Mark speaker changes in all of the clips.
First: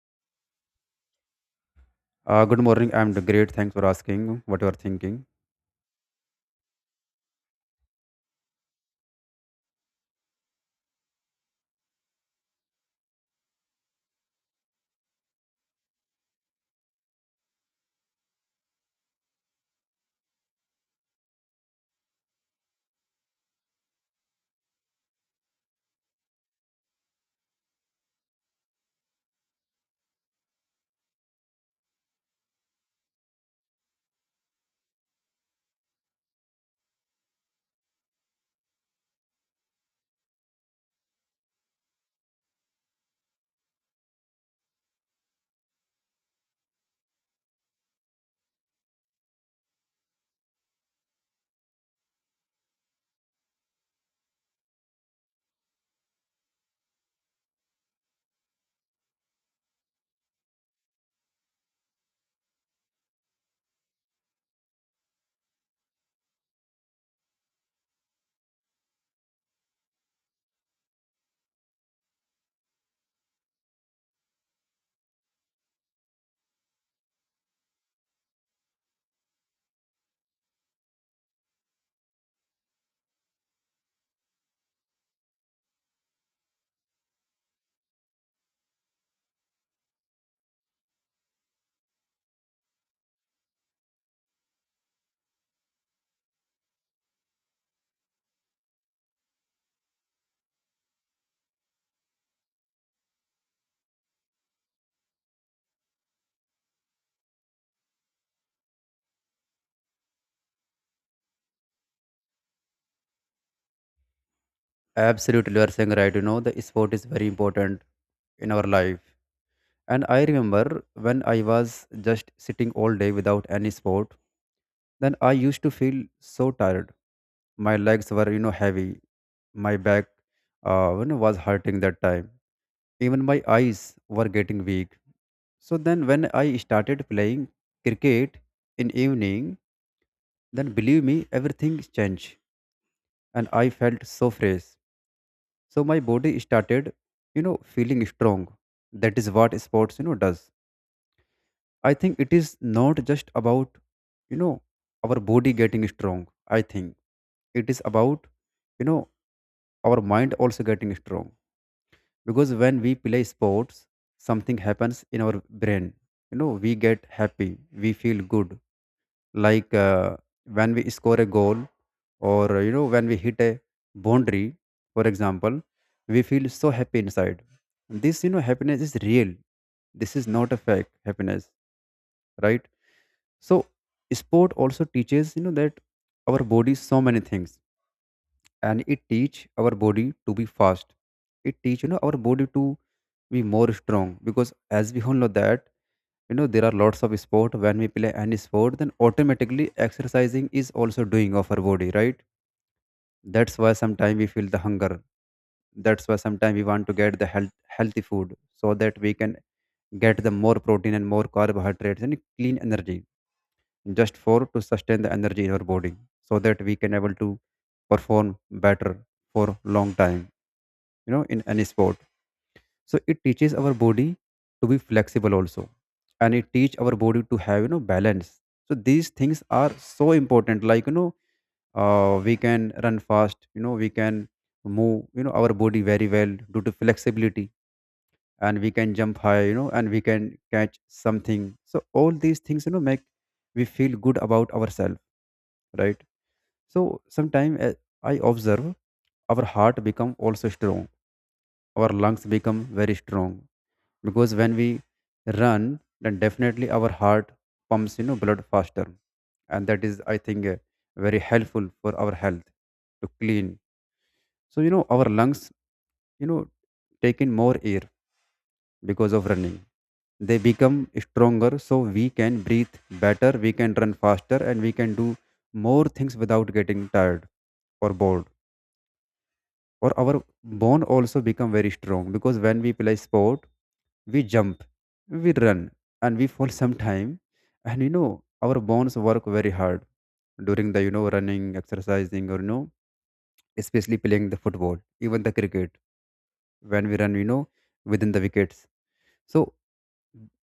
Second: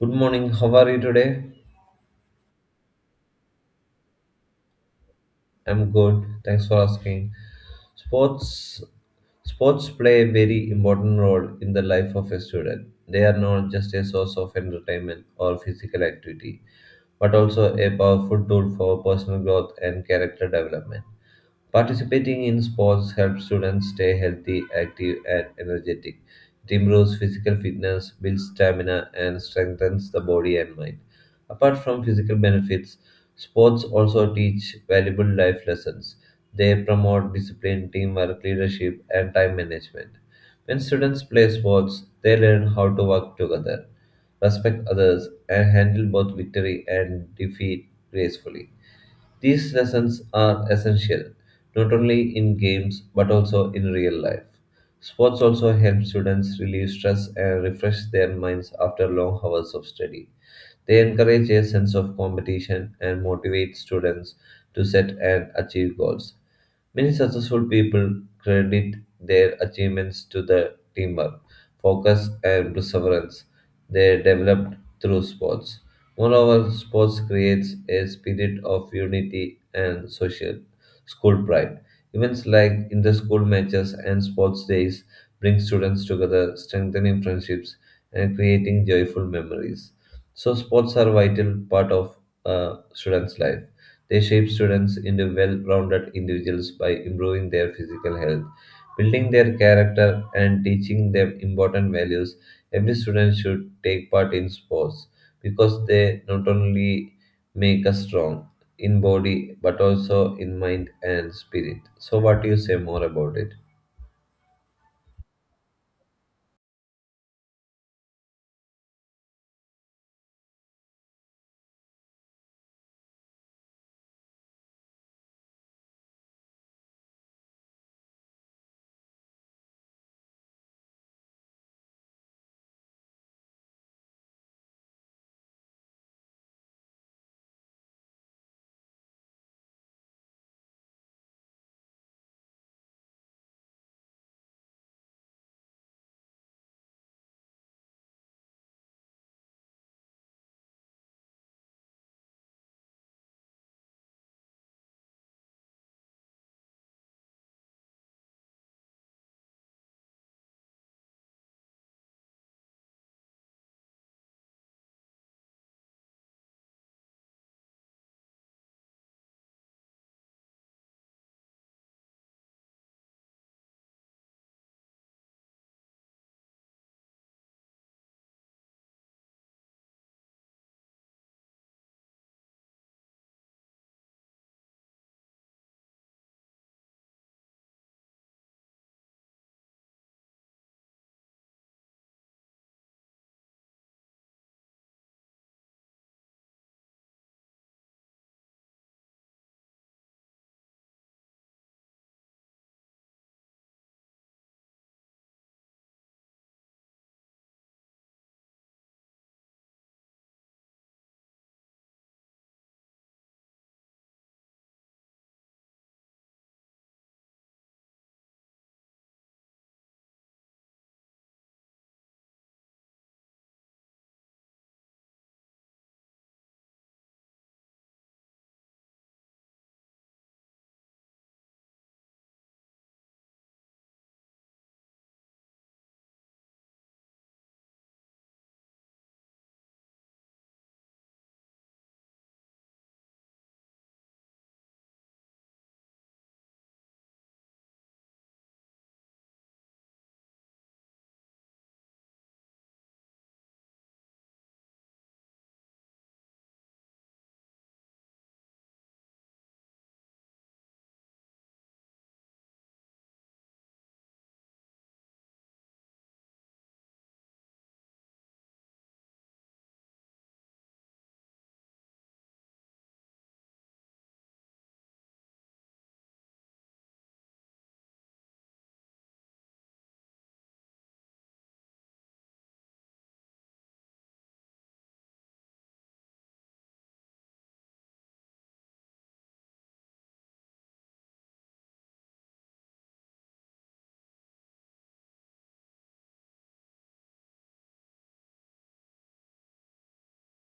Speaker 1: Good morning. How are you today?
Speaker 2: Good morning. I'm great. Thanks for asking what you are thinking.
Speaker 1: I'm good. Thanks for asking. Sports sports play a very important role in the life of a student. They are not just a source of entertainment or physical activity, but also a powerful tool for personal growth and character development. Participating in sports helps students stay healthy, active, and energetic. It improves physical fitness, builds stamina, and strengthens the body and mind. Apart from physical benefits, sports also teach valuable life lessons. They promote discipline, teamwork, leadership, and time management. When students play sports, they learn how to work together, respect others, and handle both victory and defeat gracefully. These lessons are essential not only in games but also in real life. Sports also help students relieve stress and refresh their minds after long hours of study. They encourage a sense of competition and motivate students to set and achieve goals. Many successful people credit their achievements to the teamwork, focus, and perseverance they developed through sports. Moreover, sports creates a spirit of unity and social school pride. Events like inter-school matches and sports days bring students together, strengthening friendships and creating joyful memories. So, sports are vital part of a student's life. They shape students into well-rounded individuals by improving their physical health, building their character, and teaching them important values. Every student should take part in sports because they not only make us strong in body but also in mind and spirit. So, what do you say more about it?
Speaker 2: Absolutely, you are saying right. You know, the sport is very important in our life. And I remember when I was just sitting all day without any sport, then I used to feel so tired. My legs were heavy. My back was hurting that time. Even my eyes were getting weak. So then, when I started playing cricket in evening, then believe me, everything changed and I felt so fresh. So my body started feeling strong. That is what sports does. I think it is not just about, you know, our body getting strong. I think it is about, you know, our mind also getting strong. Because when we play sports, something happens in our brain. You know, we get happy, we feel good, like when we score a goal, or when we hit a boundary, for example, we feel so happy inside. This happiness is real. This is not a fake happiness, right? So sport also teaches that our body so many things. And it teach our body to be fast. It teach our body to be more strong. Because as we all know that, there are lots of sport. When we play any sport, then automatically exercising is also doing of our body, right? That's why sometimes we feel the hunger. That's why sometimes we want to get the healthy food so that we can get the more protein and more carbohydrates and clean energy, just for to sustain the energy in our body so that we can able to perform better for long time, in any sport. So it teaches our body to be flexible also. And it teach our body to have balance. So these things are so important, like we can run fast. We can move our body very well due to flexibility. And we can jump high and we can catch something. So all these things make we feel good about ourselves, right? So sometimes I observe our heart become also strong. Our lungs become very strong. Because when we run, then definitely our heart pumps blood faster. And that is, I think, very helpful for our health to clean. So our lungs you know take in more air because of running. They become stronger, so we can breathe better, we can run faster, and we can do more things without getting tired or bored. Or our bone also become very strong. Because when we play sport, we jump, we run, and we fall sometime. And our bones work very hard during the running, exercising, or especially playing the football, even the cricket. When we run within the wickets, so,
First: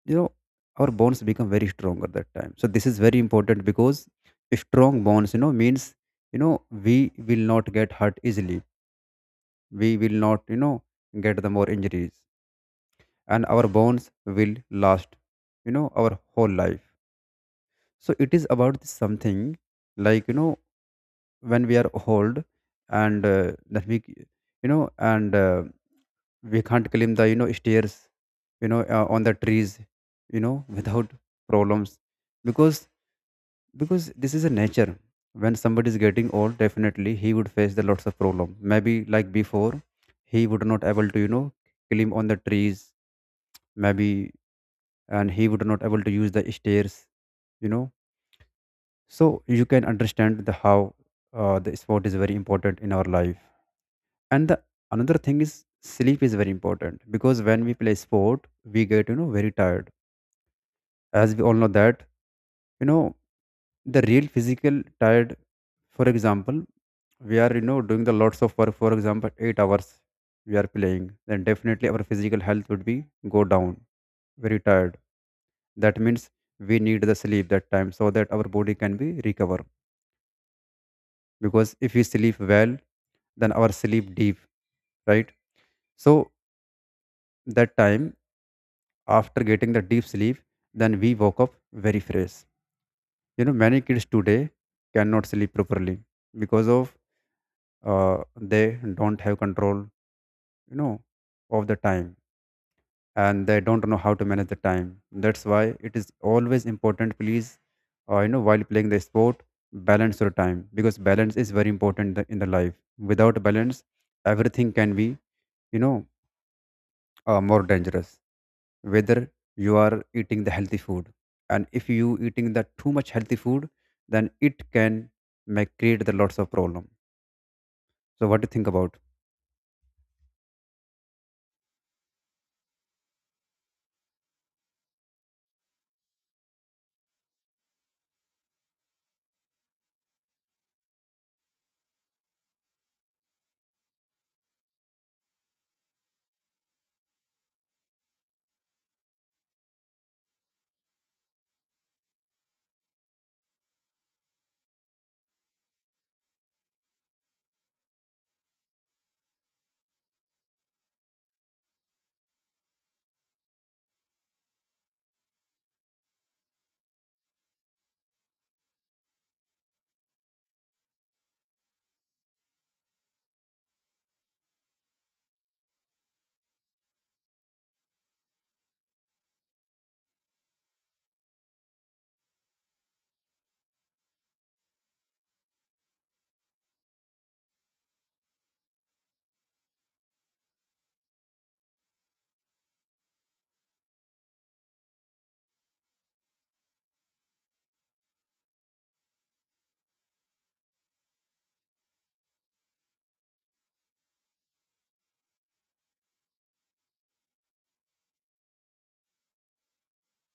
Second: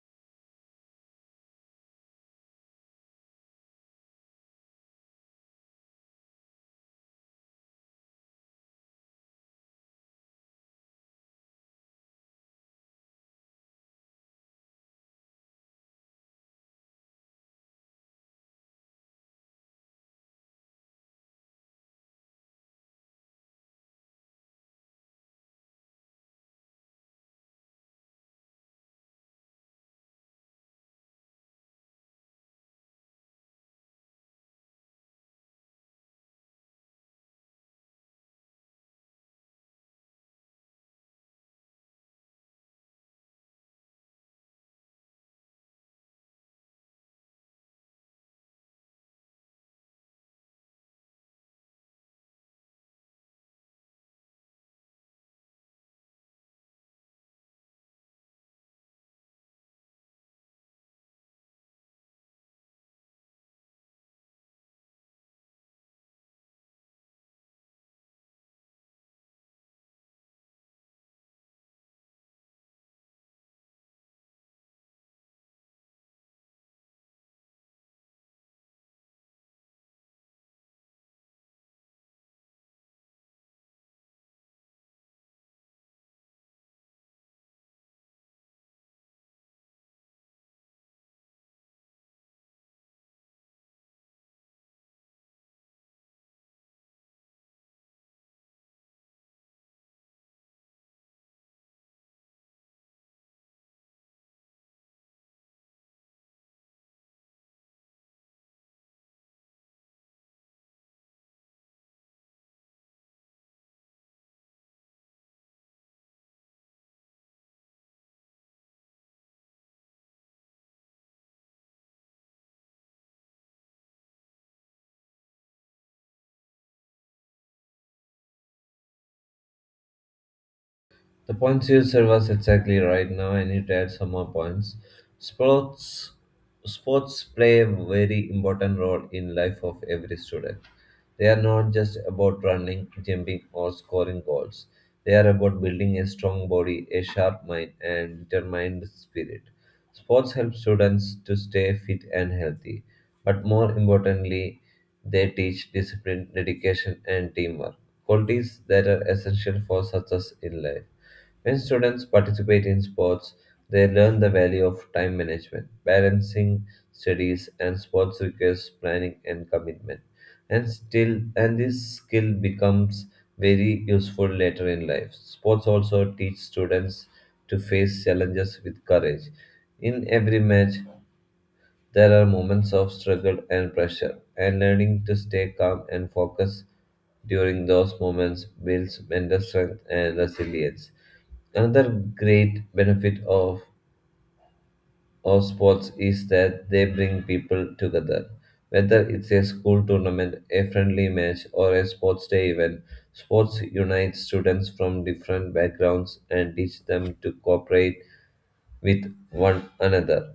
Speaker 2: you know, our bones become very strong at that time. So this is very important because strong bones means we will not get hurt easily. We will not get the more injuries, and our bones will last our whole life. So it is about this something, like when we are old and that we c- you know and we can't climb the stairs, on the trees without problems. Because this is a nature. When somebody is getting old, definitely he would face the lots of problem, maybe like before he would not able to climb on the trees maybe, and he would not able to use the stairs you know so you can understand the how the sport is very important in our life. And the another thing is sleep is very important. Because when we play sport, we get very tired. As we all know that, you know the real physical tired. For example, we are doing the lots of work, for example, 8 hours we are playing, then definitely our physical health would be go down, very tired. That means we need the sleep that time so that our body can be recover. Because if we sleep well, then our sleep deep, right? So that time, after getting the deep sleep, then we woke up very fresh. Many kids today cannot sleep properly, because of uh, they don't have control you know of the time, and they don't know how to manage the time. That's why it is always important, please, while playing the sport, balance your time. Because balance is very important in the life. Without balance, everything can be you know more dangerous. Whether you are eating the healthy food, and if you eating the too much healthy food, then it can make create the lots of problem. So what do you think about?
Speaker 1: The points you said was exactly right now, and it add some more points. Sports sports play a very important role in life of every student. They are not just about running, jumping, or scoring goals. They are about building a strong body, a sharp mind, and determined spirit. Sports help students to stay fit and healthy, but more importantly, they teach discipline, dedication, and teamwork, qualities that are essential for success in life. When students participate in sports, they learn the value of time management. Balancing studies and sports requires planning and commitment. And this skill becomes very useful later in life. Sports also teach students to face challenges with courage. In every match, there are moments of struggle and pressure, and learning to stay calm and focused during those moments builds mental strength and resilience. Another great benefit of sports is that they bring people together. Whether it's a school tournament, a friendly match, or a sports day event, sports unite students from different backgrounds and teach them to cooperate with one another.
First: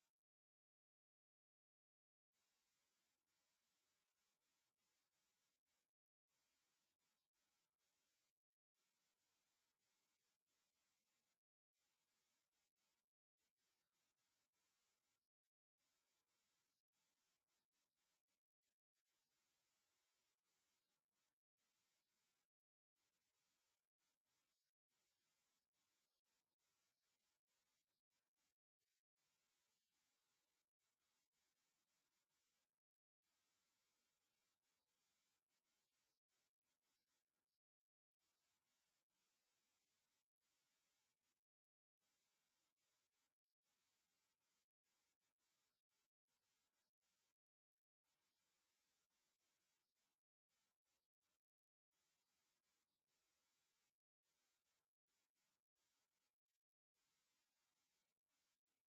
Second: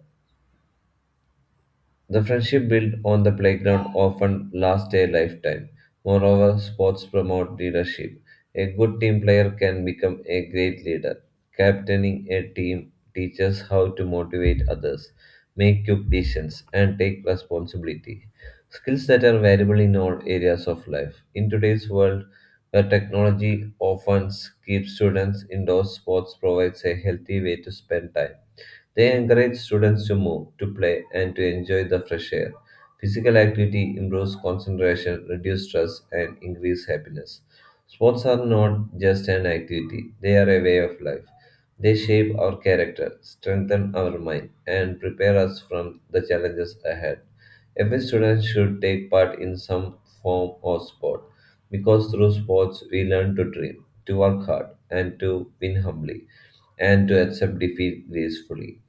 Speaker 1: The friendship built on the playground often lasts a lifetime. Moreover, sports promote leadership. A good team player can become a great leader. Captaining a team teaches how to motivate others, make quick decisions, and take responsibility. Skills that are valuable in all areas of life. In today's world, where technology often keeps students indoors, sports provides a healthy way to spend time. They encourage students to move, to play, and to enjoy the fresh air. Physical activity improves concentration, reduces stress, and increases happiness. Sports are not just an activity, they are a way of life. They shape our character, strengthen our mind, and prepare us from the challenges ahead. Every student should take part in some form or sport because through sports we learn to dream, to work hard, and to win humbly, and to accept defeat gracefully.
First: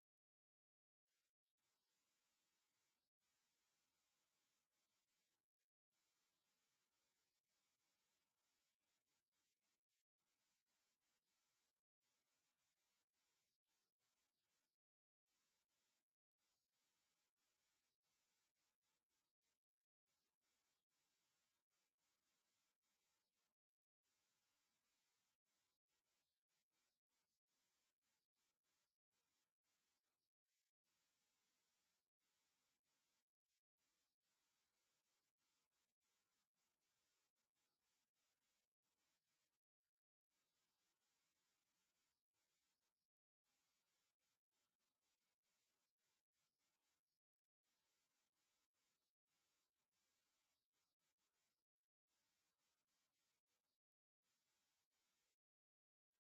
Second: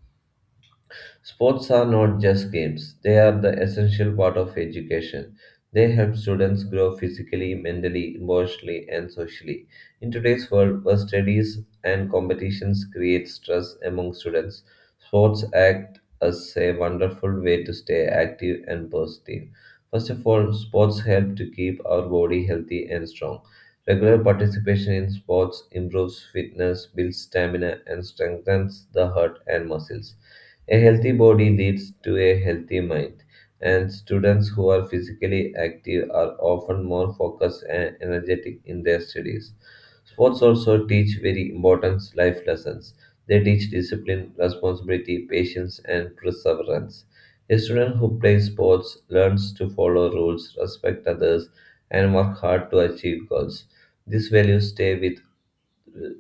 Speaker 1: Sports are not just games, they are the essential part of education. They help students grow physically, mentally, emotionally, and socially. In today's world, where studies and competitions create stress among students, sports act as a wonderful way to stay active and positive. First of all, sports help to keep our body healthy and strong. Regular participation in sports improves fitness, builds stamina, and strengthens the heart and muscles. A healthy body leads to a healthy mind, and students who are physically active are often more focused and energetic in their studies. Sports also teach very important life lessons. They teach discipline, responsibility, patience, and perseverance. A student who plays sports learns to follow rules, respect others, and work hard to achieve goals. These values stay with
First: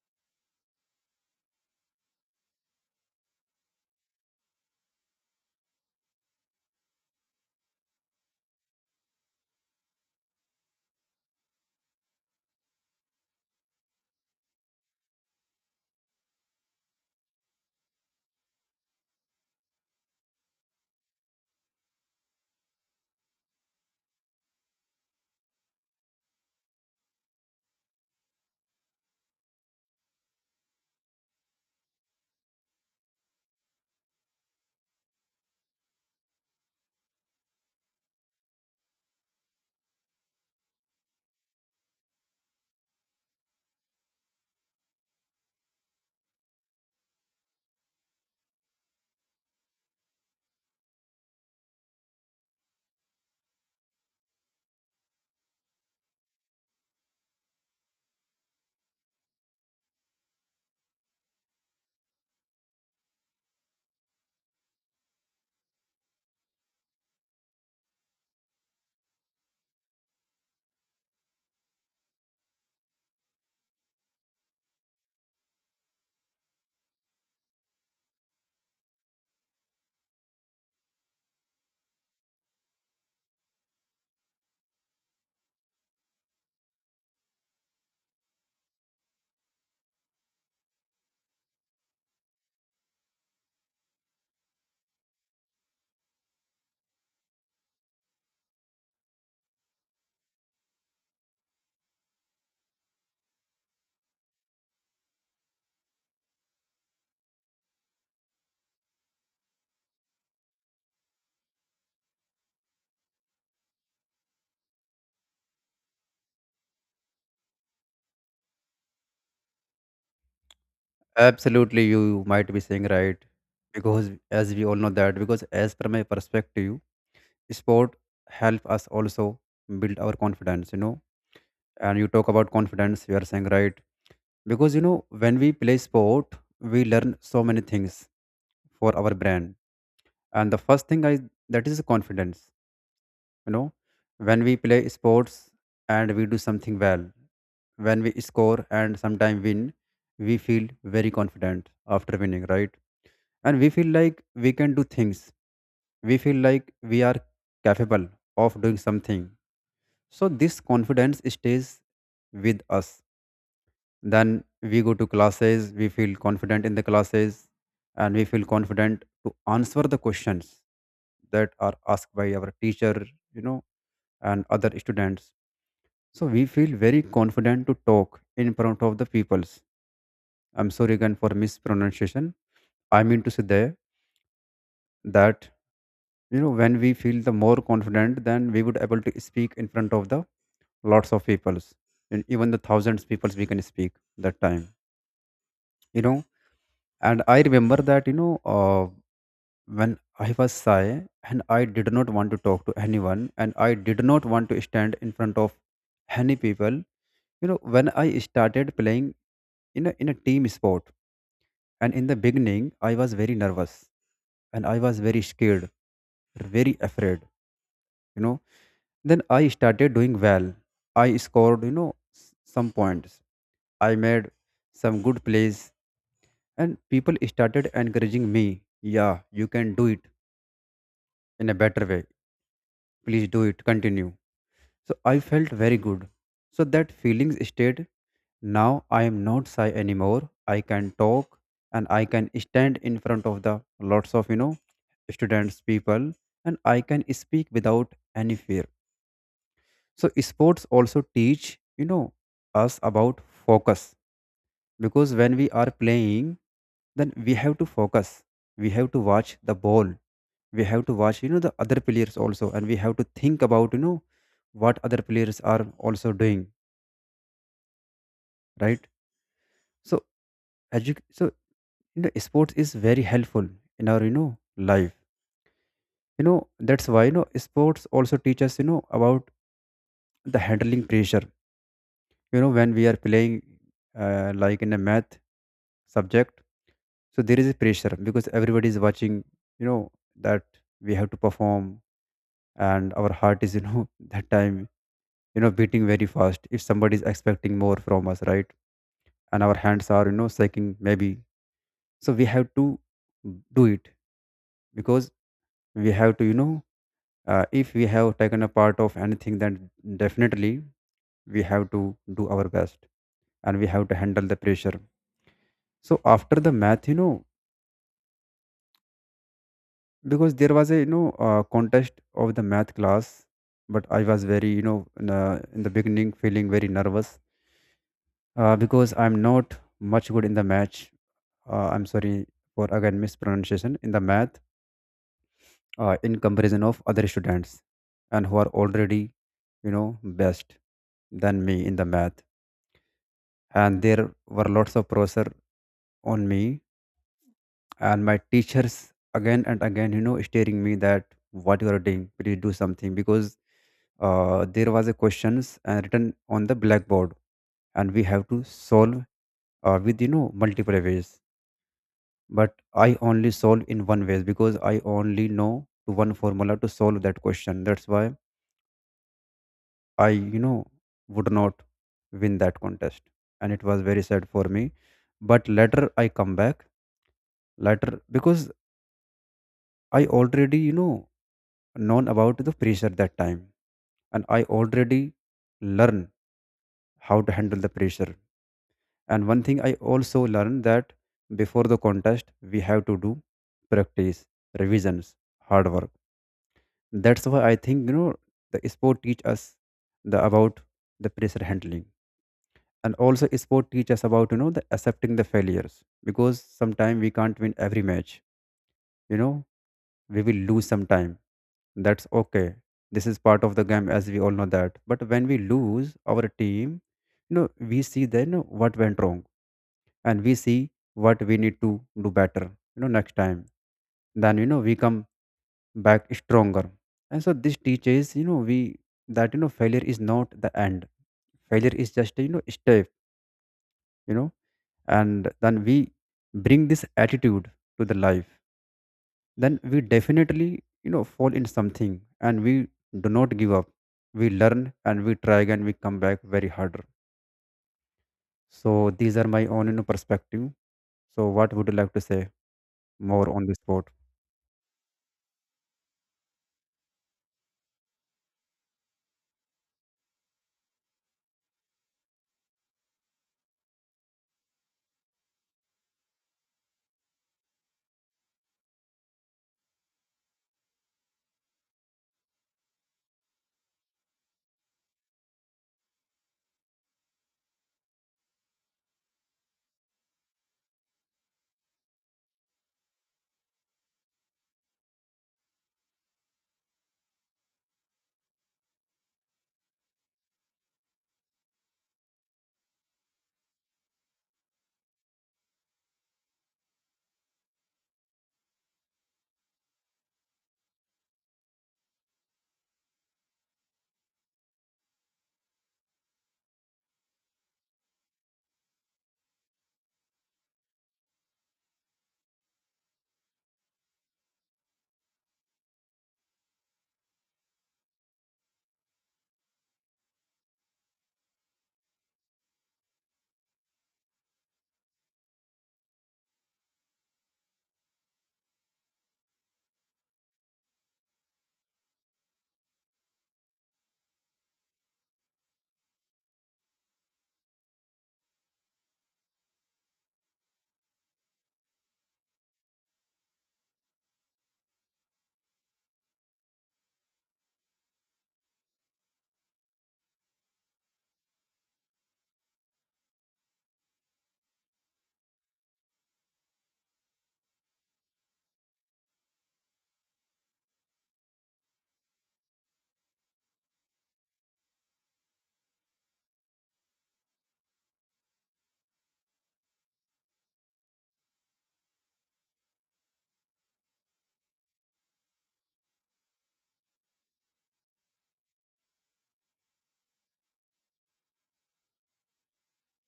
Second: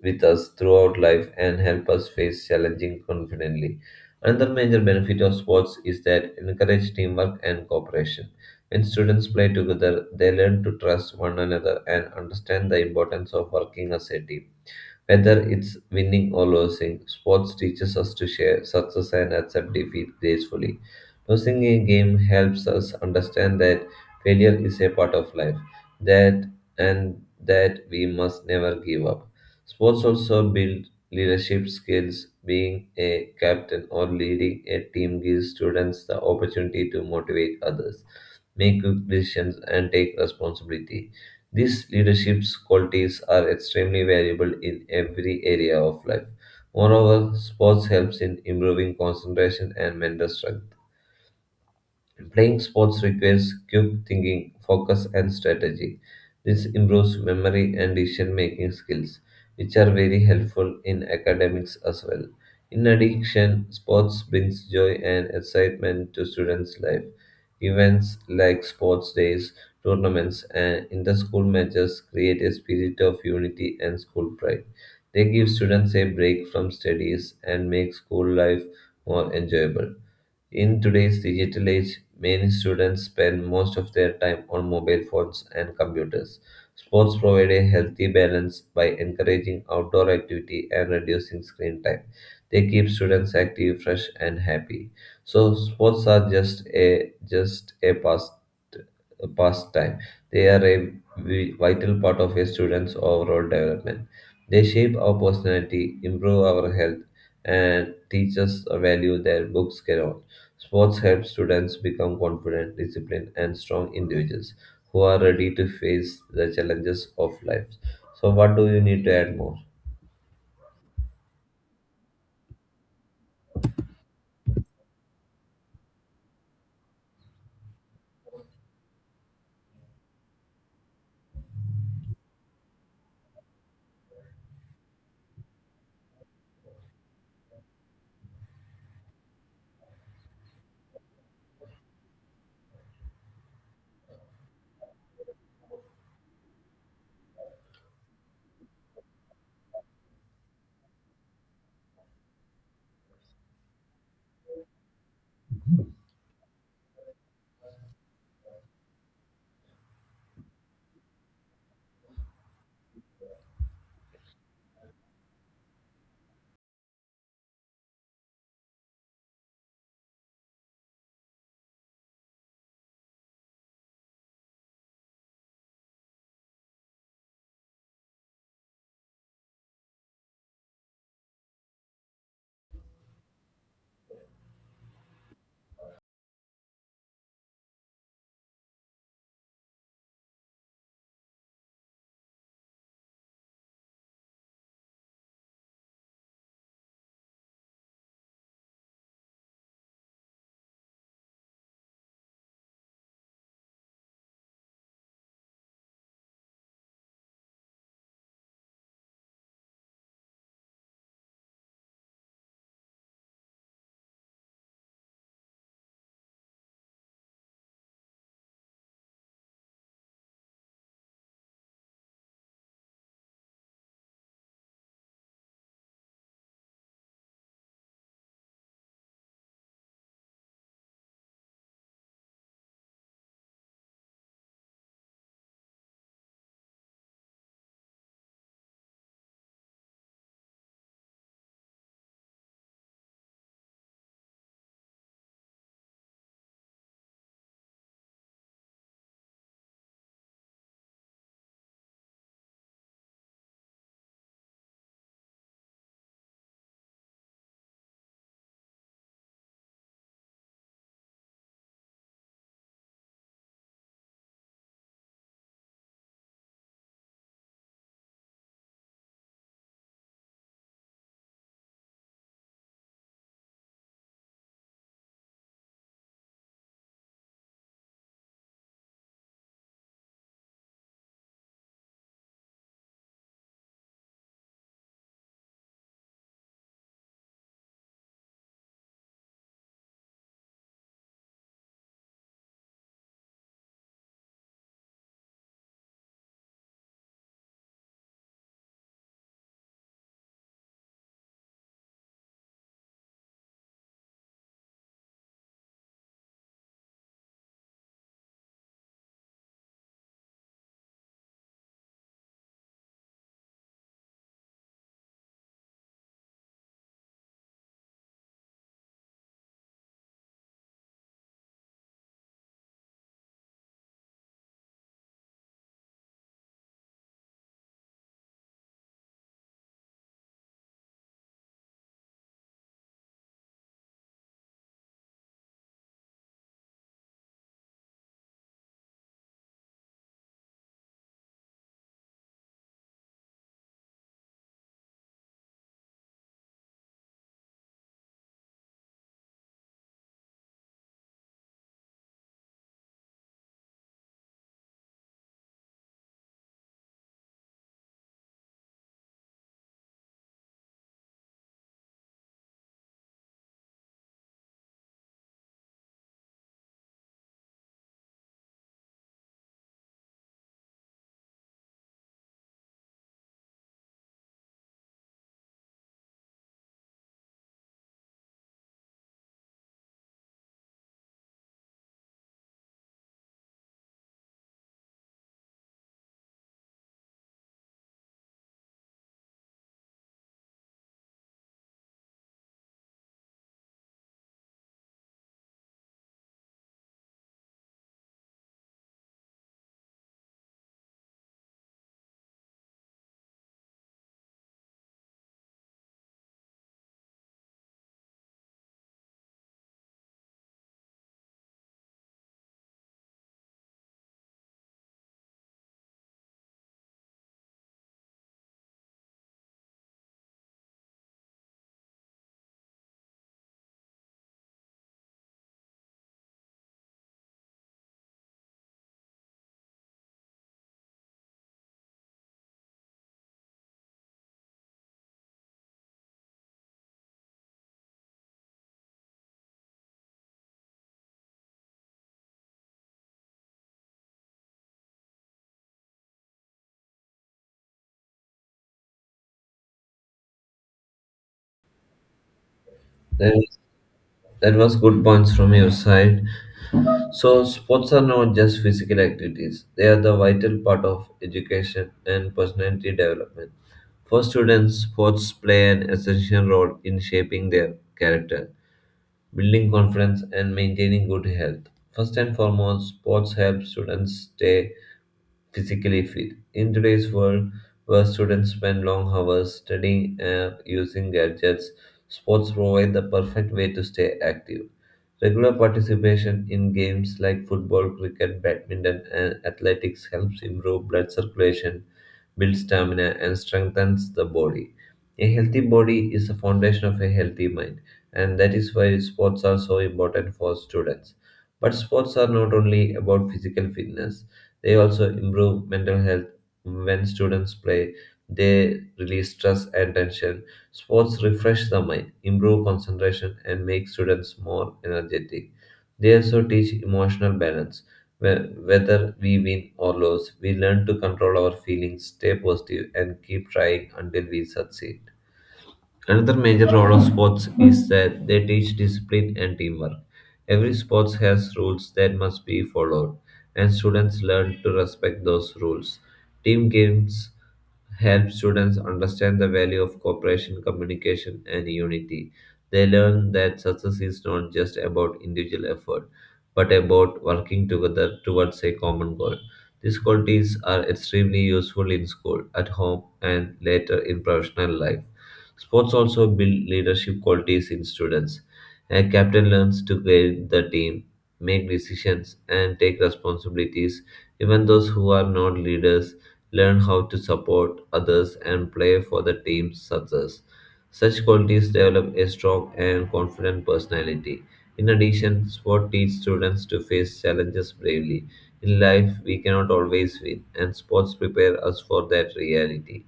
Speaker 1: with us throughout life and help us face challenging confidently. Another major benefit of sports is that encourage teamwork and cooperation. When students play together, they learn to trust one another and understand the importance of working as a team. Whether it's winning or losing, sports teaches us to share success and accept defeat gracefully. Losing a game helps us understand that failure is a part of life, that and that we must never give up. Sports also build leadership skills. Being a captain or leading a team gives students the opportunity to motivate others make good decisions, and take responsibility. These leadership qualities are extremely valuable in every area of life. Moreover, sports helps in improving concentration and mental strength. Playing sports requires quick thinking, focus, and strategy. This improves memory and decision making skills, which are very helpful in academics as well. In addition, sports brings joy and excitement to students' life. Events like sports days, tournaments, and inter-school matches create a spirit of unity and school pride. They give students a break from studies and make school life more enjoyable. In today's digital age, many students spend most of their time on mobile phones and computers. Sports provide a healthy balance by encouraging outdoor activity and reducing screen time. They keep students active, fresh, and happy. So sports are just a past a pastime. They are a vital part of a student's overall development. They shape our personality, improve our health, and teach us a value that books cannot. Sports help students become confident, disciplined, and strong individuals who are ready to face the challenges of life. So, what do you need to add more?
Speaker 2: Absolutely, you might be saying right. Because as we all know that, because as per my perspective, sport help us also build our confidence. And you talk about confidence, you are saying right. Because when we play sport, we learn so many things for our brand. And the first thing, I that is confidence, you know, When we play sports and we do something well, when we score and sometime win, we feel very confident after winning, right? And we feel like we can do things, we feel like we are capable of doing something. So this confidence stays with us. Then we go to classes, we feel confident in the classes, and we feel confident to answer the questions that are asked by our teacher you know and other students. So we feel very confident to talk in front of the peoples. I'm sorry again for mispronunciation. I mean to say there that, when we feel the more confident, then we would able to speak in front of the lots of peoples, and even the thousands peoples we can speak that time. You know, and I remember that, when I was shy and I did not want to talk to anyone, and I did not want to stand in front of any people. When I started playing in a team sport. And in the beginning, I was very nervous, and I was very scared, very afraid, you know. Then I started doing well. I scored, some points. I made some good plays, and people started encouraging me. Yeah, you can do it in a better way. Please do it. Continue. So I felt very good. So that feelings stayed. Now I am not shy anymore. I can talk, and I can stand in front of the lots of students, people, and I can speak without any fear. So sports also teach us about focus. Because when we are playing, then we have to focus. We have to watch the ball. We have to watch the other players also, and we have to think about what other players are also doing, right? So edu- so sports is very helpful in our life. That's why sports also teach us about the handling pressure. When we are playing, like in a math subject, so there is a pressure because everybody is watching, you know that we have to perform. And our heart is that time, beating very fast if somebody is expecting more from us, right? And our hands are shaking maybe. So we have to do it, because we have to you know if we have taken a part of anything, then definitely we have to do our best, and we have to handle the pressure. So after the math, because there was a, contest of the math class. But I was very in the beginning feeling very nervous, because I'm not much good in the match. I'm sorry for again mispronunciation in the math, in comparison of other students, and who are already best than me in the math. And there were lots of pressure on me, and my teachers again and again staring me that, what you are doing, please do something. Because there was a questions written on the blackboard, and we have to solve with multiple ways. But I only solve in one way because I only know to one formula to solve that question. That's why I would not win that contest. And it was very sad for me. But later I come back, later, because I already, known about the pressure that time. And I already learn how to handle the pressure. And one thing I also learned that before the contest, we have to do practice, revisions, hard work. That's why I think, the sport teach us the about the pressure handling. And also sport teach us about the accepting the failures, because sometime we can't win every match you know we will lose sometime. That's okay, this is part of the game, as we all know that. But when we lose our team, we see then what went wrong, and we see what we need to do better, next time. Then, we come back stronger. And so this teaches, you know we that, failure is not the end. Failure is just, step, you know and then we bring this attitude to the life. Then we definitely, fall in something, and we do not give up. We learn and we try again, we come back very harder. So these are my own, perspective. So what would you like to say more
Speaker 1: That,
Speaker 2: on this
Speaker 1: is-
Speaker 2: sport?
Speaker 1: that was good points from your side. So, sports are not just physical activities, they are the vital part of education and personality development. For students, sports play an essential role in shaping their character, building confidence, and maintaining good health. First and foremost, sports help students stay physically fit. In today's world, where students spend long hours studying and using gadgets, sports provide the perfect way to stay active. Regular participation in games like football, cricket, badminton, and athletics helps improve blood circulation, build stamina, and strengthens the body. A healthy body is the foundation of a healthy mind, and that is why sports are so important for students. But sports are not only about physical fitness they also improve mental health when students play. They release stress and tension. Sports refresh the mind, improve concentration, and make students more energetic. They also teach emotional balance. Whether we win or lose, we learn to control our feelings, stay positive, and keep trying until we succeed. Another major role of sports is that they teach discipline and teamwork. Every sport has rules that must be followed, and students learn to respect those rules. Team games help students understand the value of cooperation, communication, and unity. They learn that success is not just about individual effort, but about working together towards a common goal. These qualities are extremely useful in school, at home, and later in professional life. Sports also build leadership qualities in students. A captain learns to guide the team, make decisions, and take responsibilities. Even those who are not leaders learn how to support others and play for the team's success. Such qualities develop a strong and confident personality. In addition, sport teaches students to face challenges bravely. In life, we cannot always win, and sports prepare us for that reality.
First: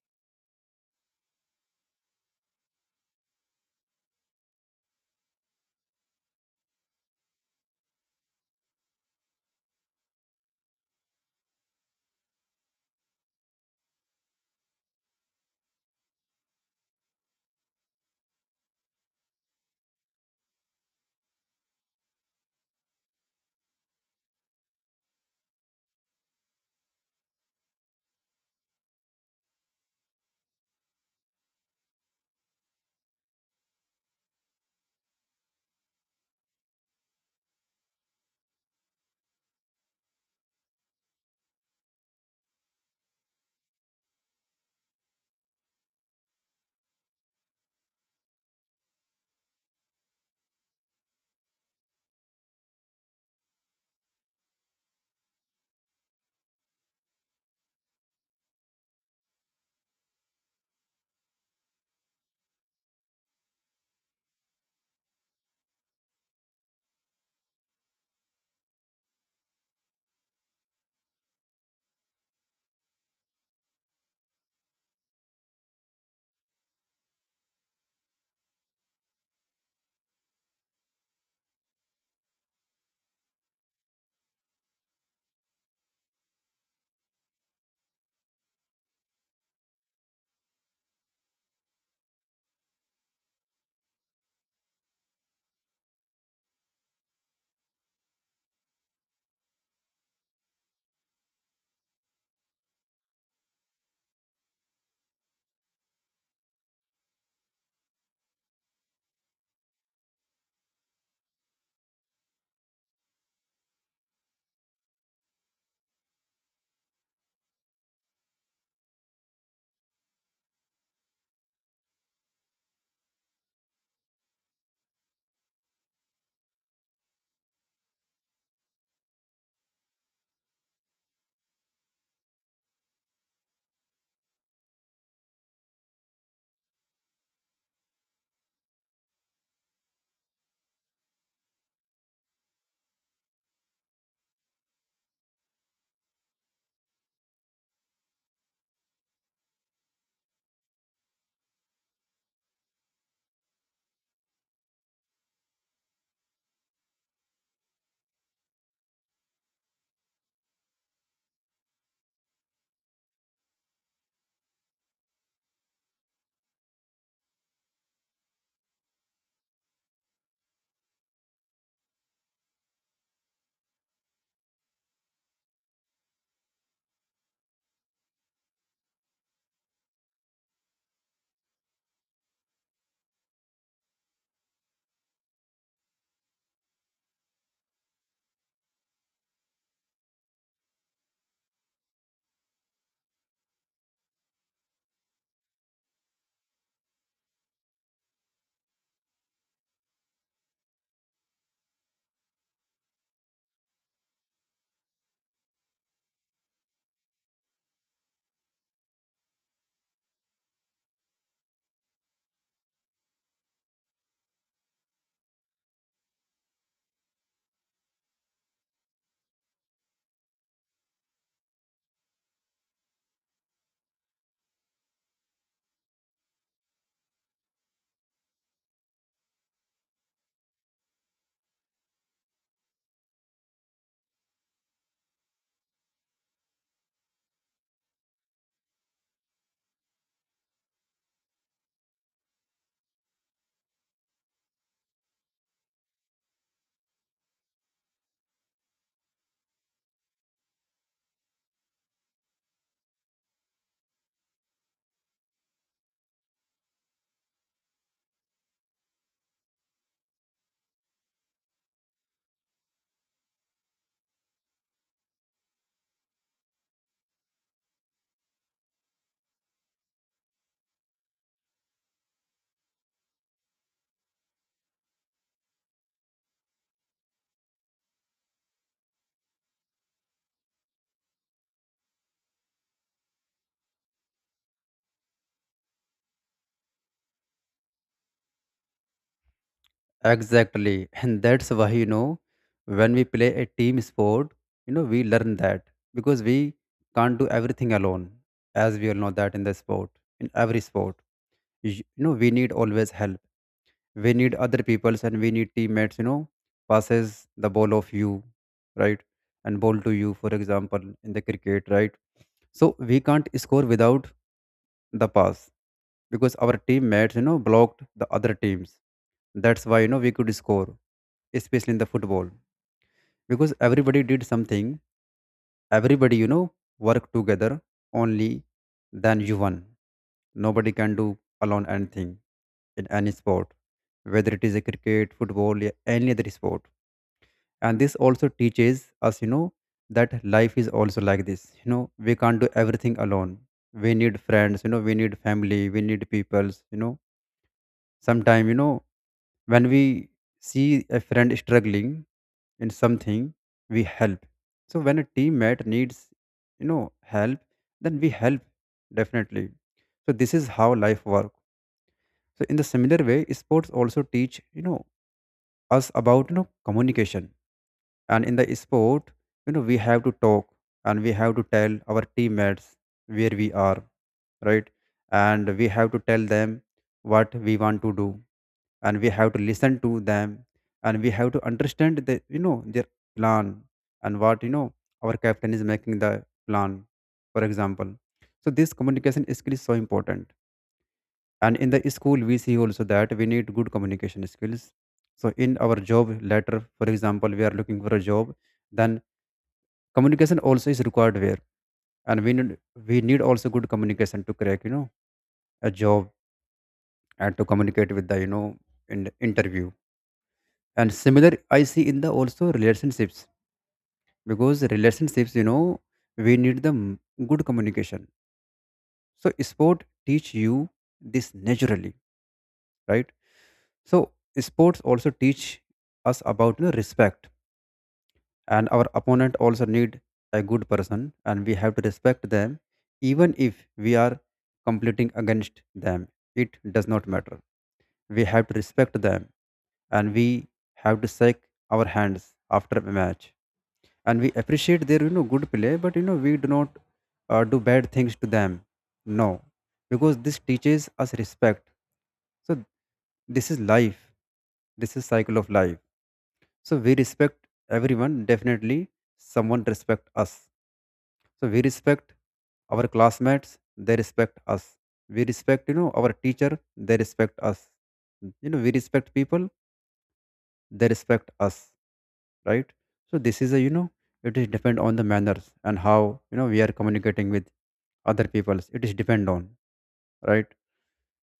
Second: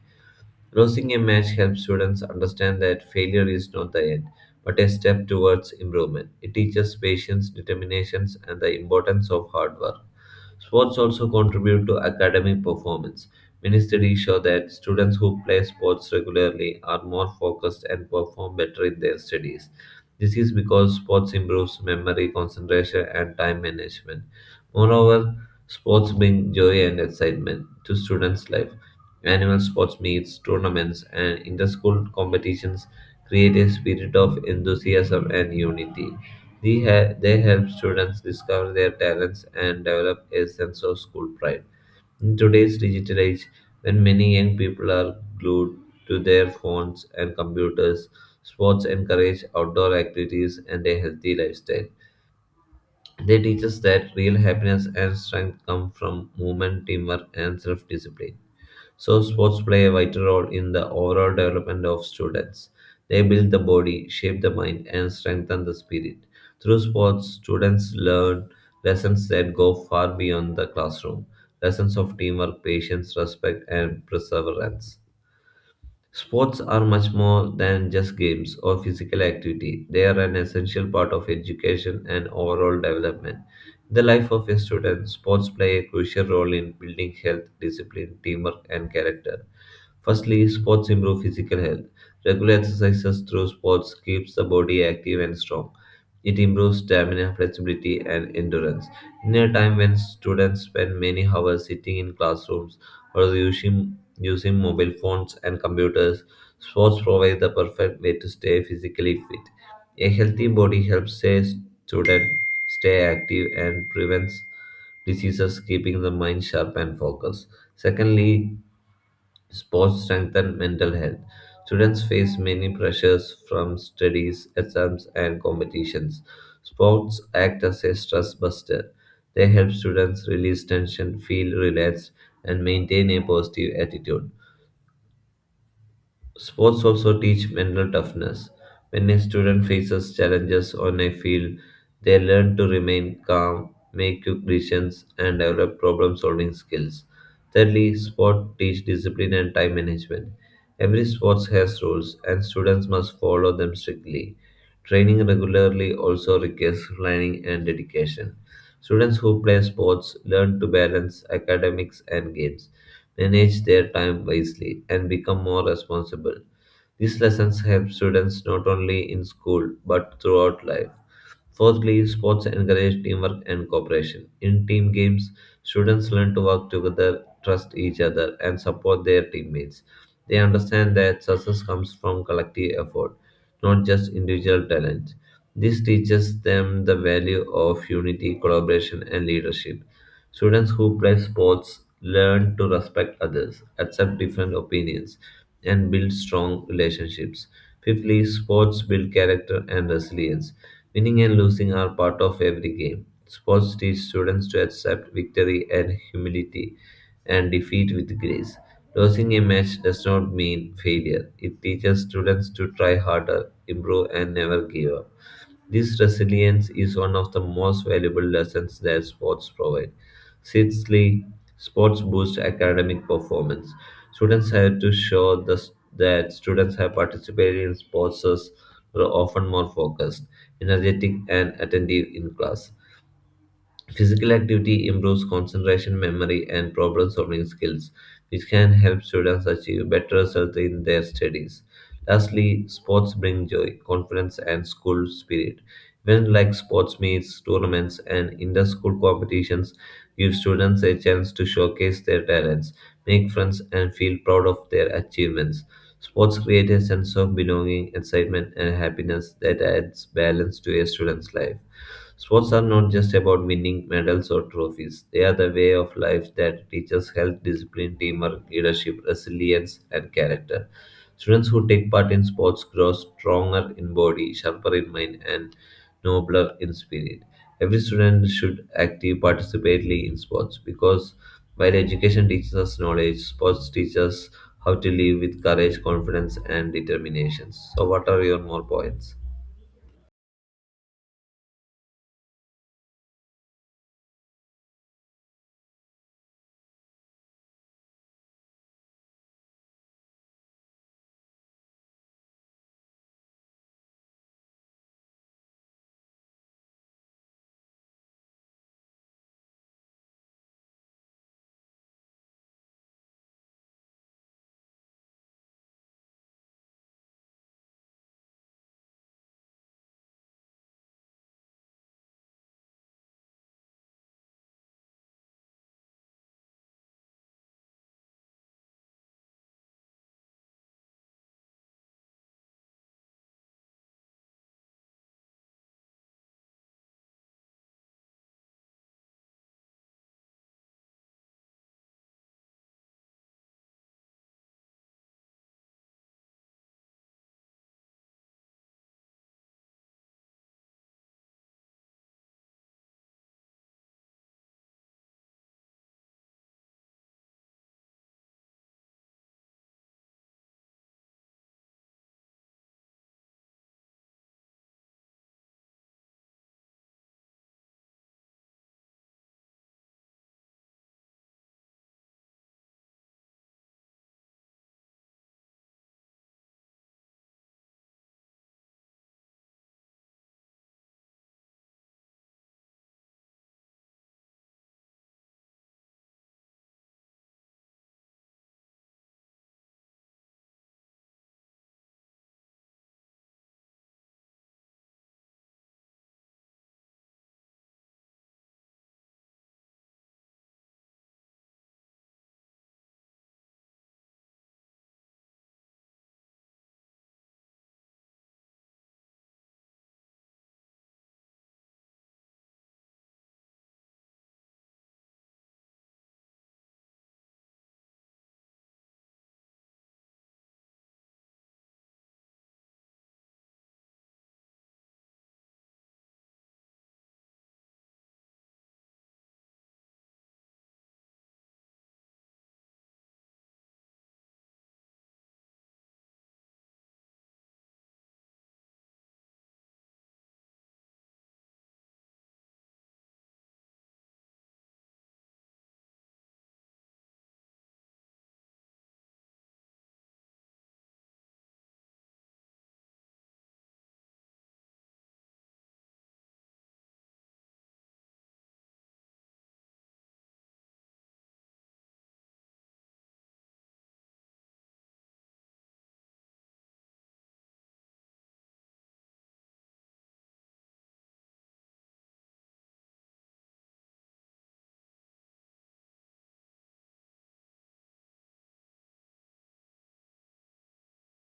Speaker 1: Losing a match helps students understand that failure is not the end, but a step towards improvement. It teaches patience, determination, and the importance of hard work. Sports also contribute to academic performance. Many studies show that students who play sports regularly are more focused and perform better in their studies. This is because sports improves memory, concentration, and time management. Moreover, sports bring joy and excitement to students' life. Annual sports meets, tournaments, and inter-school competitions create a spirit of enthusiasm and unity. They help students discover their talents and develop a sense of school pride. In today's digital age, when many young people are glued to their phones and computers, sports encourage outdoor activities and a healthy lifestyle. They teach us that real happiness and strength come from movement, teamwork, and self discipline. So, sports play a vital role in the overall development of students. They build the body, shape the mind, and strengthen the spirit. Through sports, students learn lessons that go far beyond the classroom lessons of teamwork, patience, respect, and perseverance. Sports are much more than just games or physical activity. They are an essential part of education and overall development. In the life of a student, sports play a crucial role in building health, discipline, teamwork, and character. Firstly, sports improve physical health. Regular exercises through sports keeps the body active and strong. It improves stamina, flexibility, and endurance. In a time when students spend many hours sitting in classrooms or using mobile phones and computers, sports provide the perfect way to stay physically fit. A healthy body helps a student stay active and prevents diseases, keeping the mind sharp and focused. Secondly, sports strengthen mental health. Students face many pressures from studies, exams, and competitions. Sports act as a stress buster. They help students release tension, feel relaxed, and maintain a positive attitude. Sports also teach mental toughness. When a student faces challenges on a field, they learn to remain calm, make quick decisions, and develop problem solving skills. Thirdly, sport teach discipline and time management. Every sport has rules, and students must follow them strictly. Training regularly also requires planning and dedication. Students who play sports learn to balance academics and games, manage their time wisely, and become more responsible. These lessons help students not only in school but throughout life. Fourthly, sports encourage teamwork and cooperation. In team games, students learn to work together, trust each other, and support their teammates. They understand that success comes from collective effort, not just individual talent. This teaches them the value of unity, collaboration, and leadership. Students who play sports learn to respect others, accept different opinions, and build strong relationships. Fifthly, sports build character and resilience. Winning and losing are part of every game. Sports teach students to accept victory and humility and defeat with grace. Losing a match does not mean failure. It teaches students to try harder, improve, and never give up. This resilience is one of the most valuable lessons that sports provide. Sixthly, sports boost academic performance. Students have to show this, that students have participated in sports are often more focused, energetic, and attentive in class. Physical activity improves concentration, memory, and problem solving skills, which can help students achieve better results in their studies. Lastly, sports bring joy, confidence, and school spirit. Events like sports meets, tournaments, and inter school competitions give students a chance to showcase their talents, make friends, and feel proud of their achievements. Sports create a sense of belonging, excitement, and happiness that adds balance to a student's life. Sports are not just about winning medals or trophies, they are the way of life that teaches health, discipline, teamwork, leadership, resilience, and character. Students who take part in sports grow stronger in body, sharper in mind, and nobler in spirit. Every student should actively participate in sports because while education teaches us knowledge, sports teaches us how to live with courage, confidence, and determination. So, what are your more points?
Speaker 2: Exactly, and that's why, when we play a team sport, we learn that, because we can't do everything alone, as we all know that. In the sport, in every sport, you know we need always help. We need other peoples, and we need teammates, passes the ball of you, right? And ball to you, for example, in the cricket, right? So we can't score without the pass, because our teammates, blocked the other teams. That's why, we could score, especially in the football, because everybody did something. Everybody, work together, only then you won. Nobody can do alone anything in any sport, whether it is a cricket, football, or any other sport. And this also teaches us, that life is also like this. We can't do everything alone. We need friends, we need family, we need peoples. Sometime, when we see a friend struggling in something, we help. So when a teammate needs, help, then we help, definitely. So this is how life works. So in the similar way, sports also teach, us about, communication. And in the sport, we have to talk, and we have to tell our teammates where we are, right? And we have to tell them what we want to do, and we have to listen to them, and we have to understand the, their plan. And what, our captain is making the plan, for example. So this communication skill is so important. And in the school we see also that we need good communication skills. So in our job letter, for example, we are looking for a job, then communication also is required there. And we need, we need also good communication to crack, a job, and to communicate with the, in interview. And similar, I see in the also relationships, because relationships, we need the good communication. So sport teach you this naturally, right? So sports also teach us about, respect. And our opponent also need a good person, and we have to respect them, even if we are competing against them. It does not matter, we have to respect them, and we have to shake our hands after a match. And we appreciate their, good play, but, we do not do bad things to them, no, because this teaches us respect. So this is life, this is cycle of life. So we respect everyone, definitely. Someone respect us, so we respect. Our classmates, they respect us. We respect, our teacher, they respect us. We respect people, they respect us, right? So this is a, it is depend on the manners, and how, we are communicating with other peoples. It is depend on, right?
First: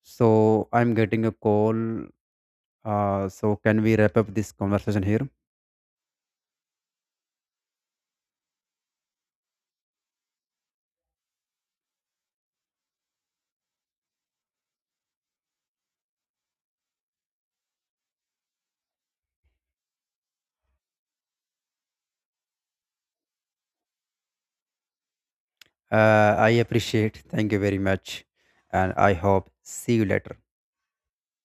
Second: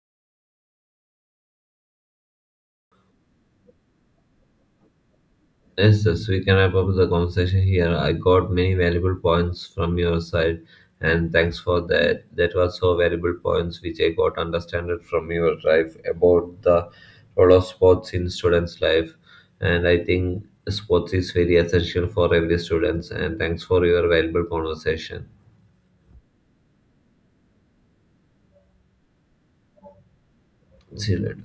Speaker 2: So I'm getting a call. So can we wrap up this conversation here?
Speaker 1: Yes, yes, we can wrap up the conversation here. I got many valuable points from your side, and thanks for that. That was so valuable points which I got understood from your life about the role of sports in students' life. And I think sports is very essential for every students. And thanks for your valuable conversation.
Speaker 2: I appreciate, thank you very much. And I hope see you later.
Speaker 1: See you later.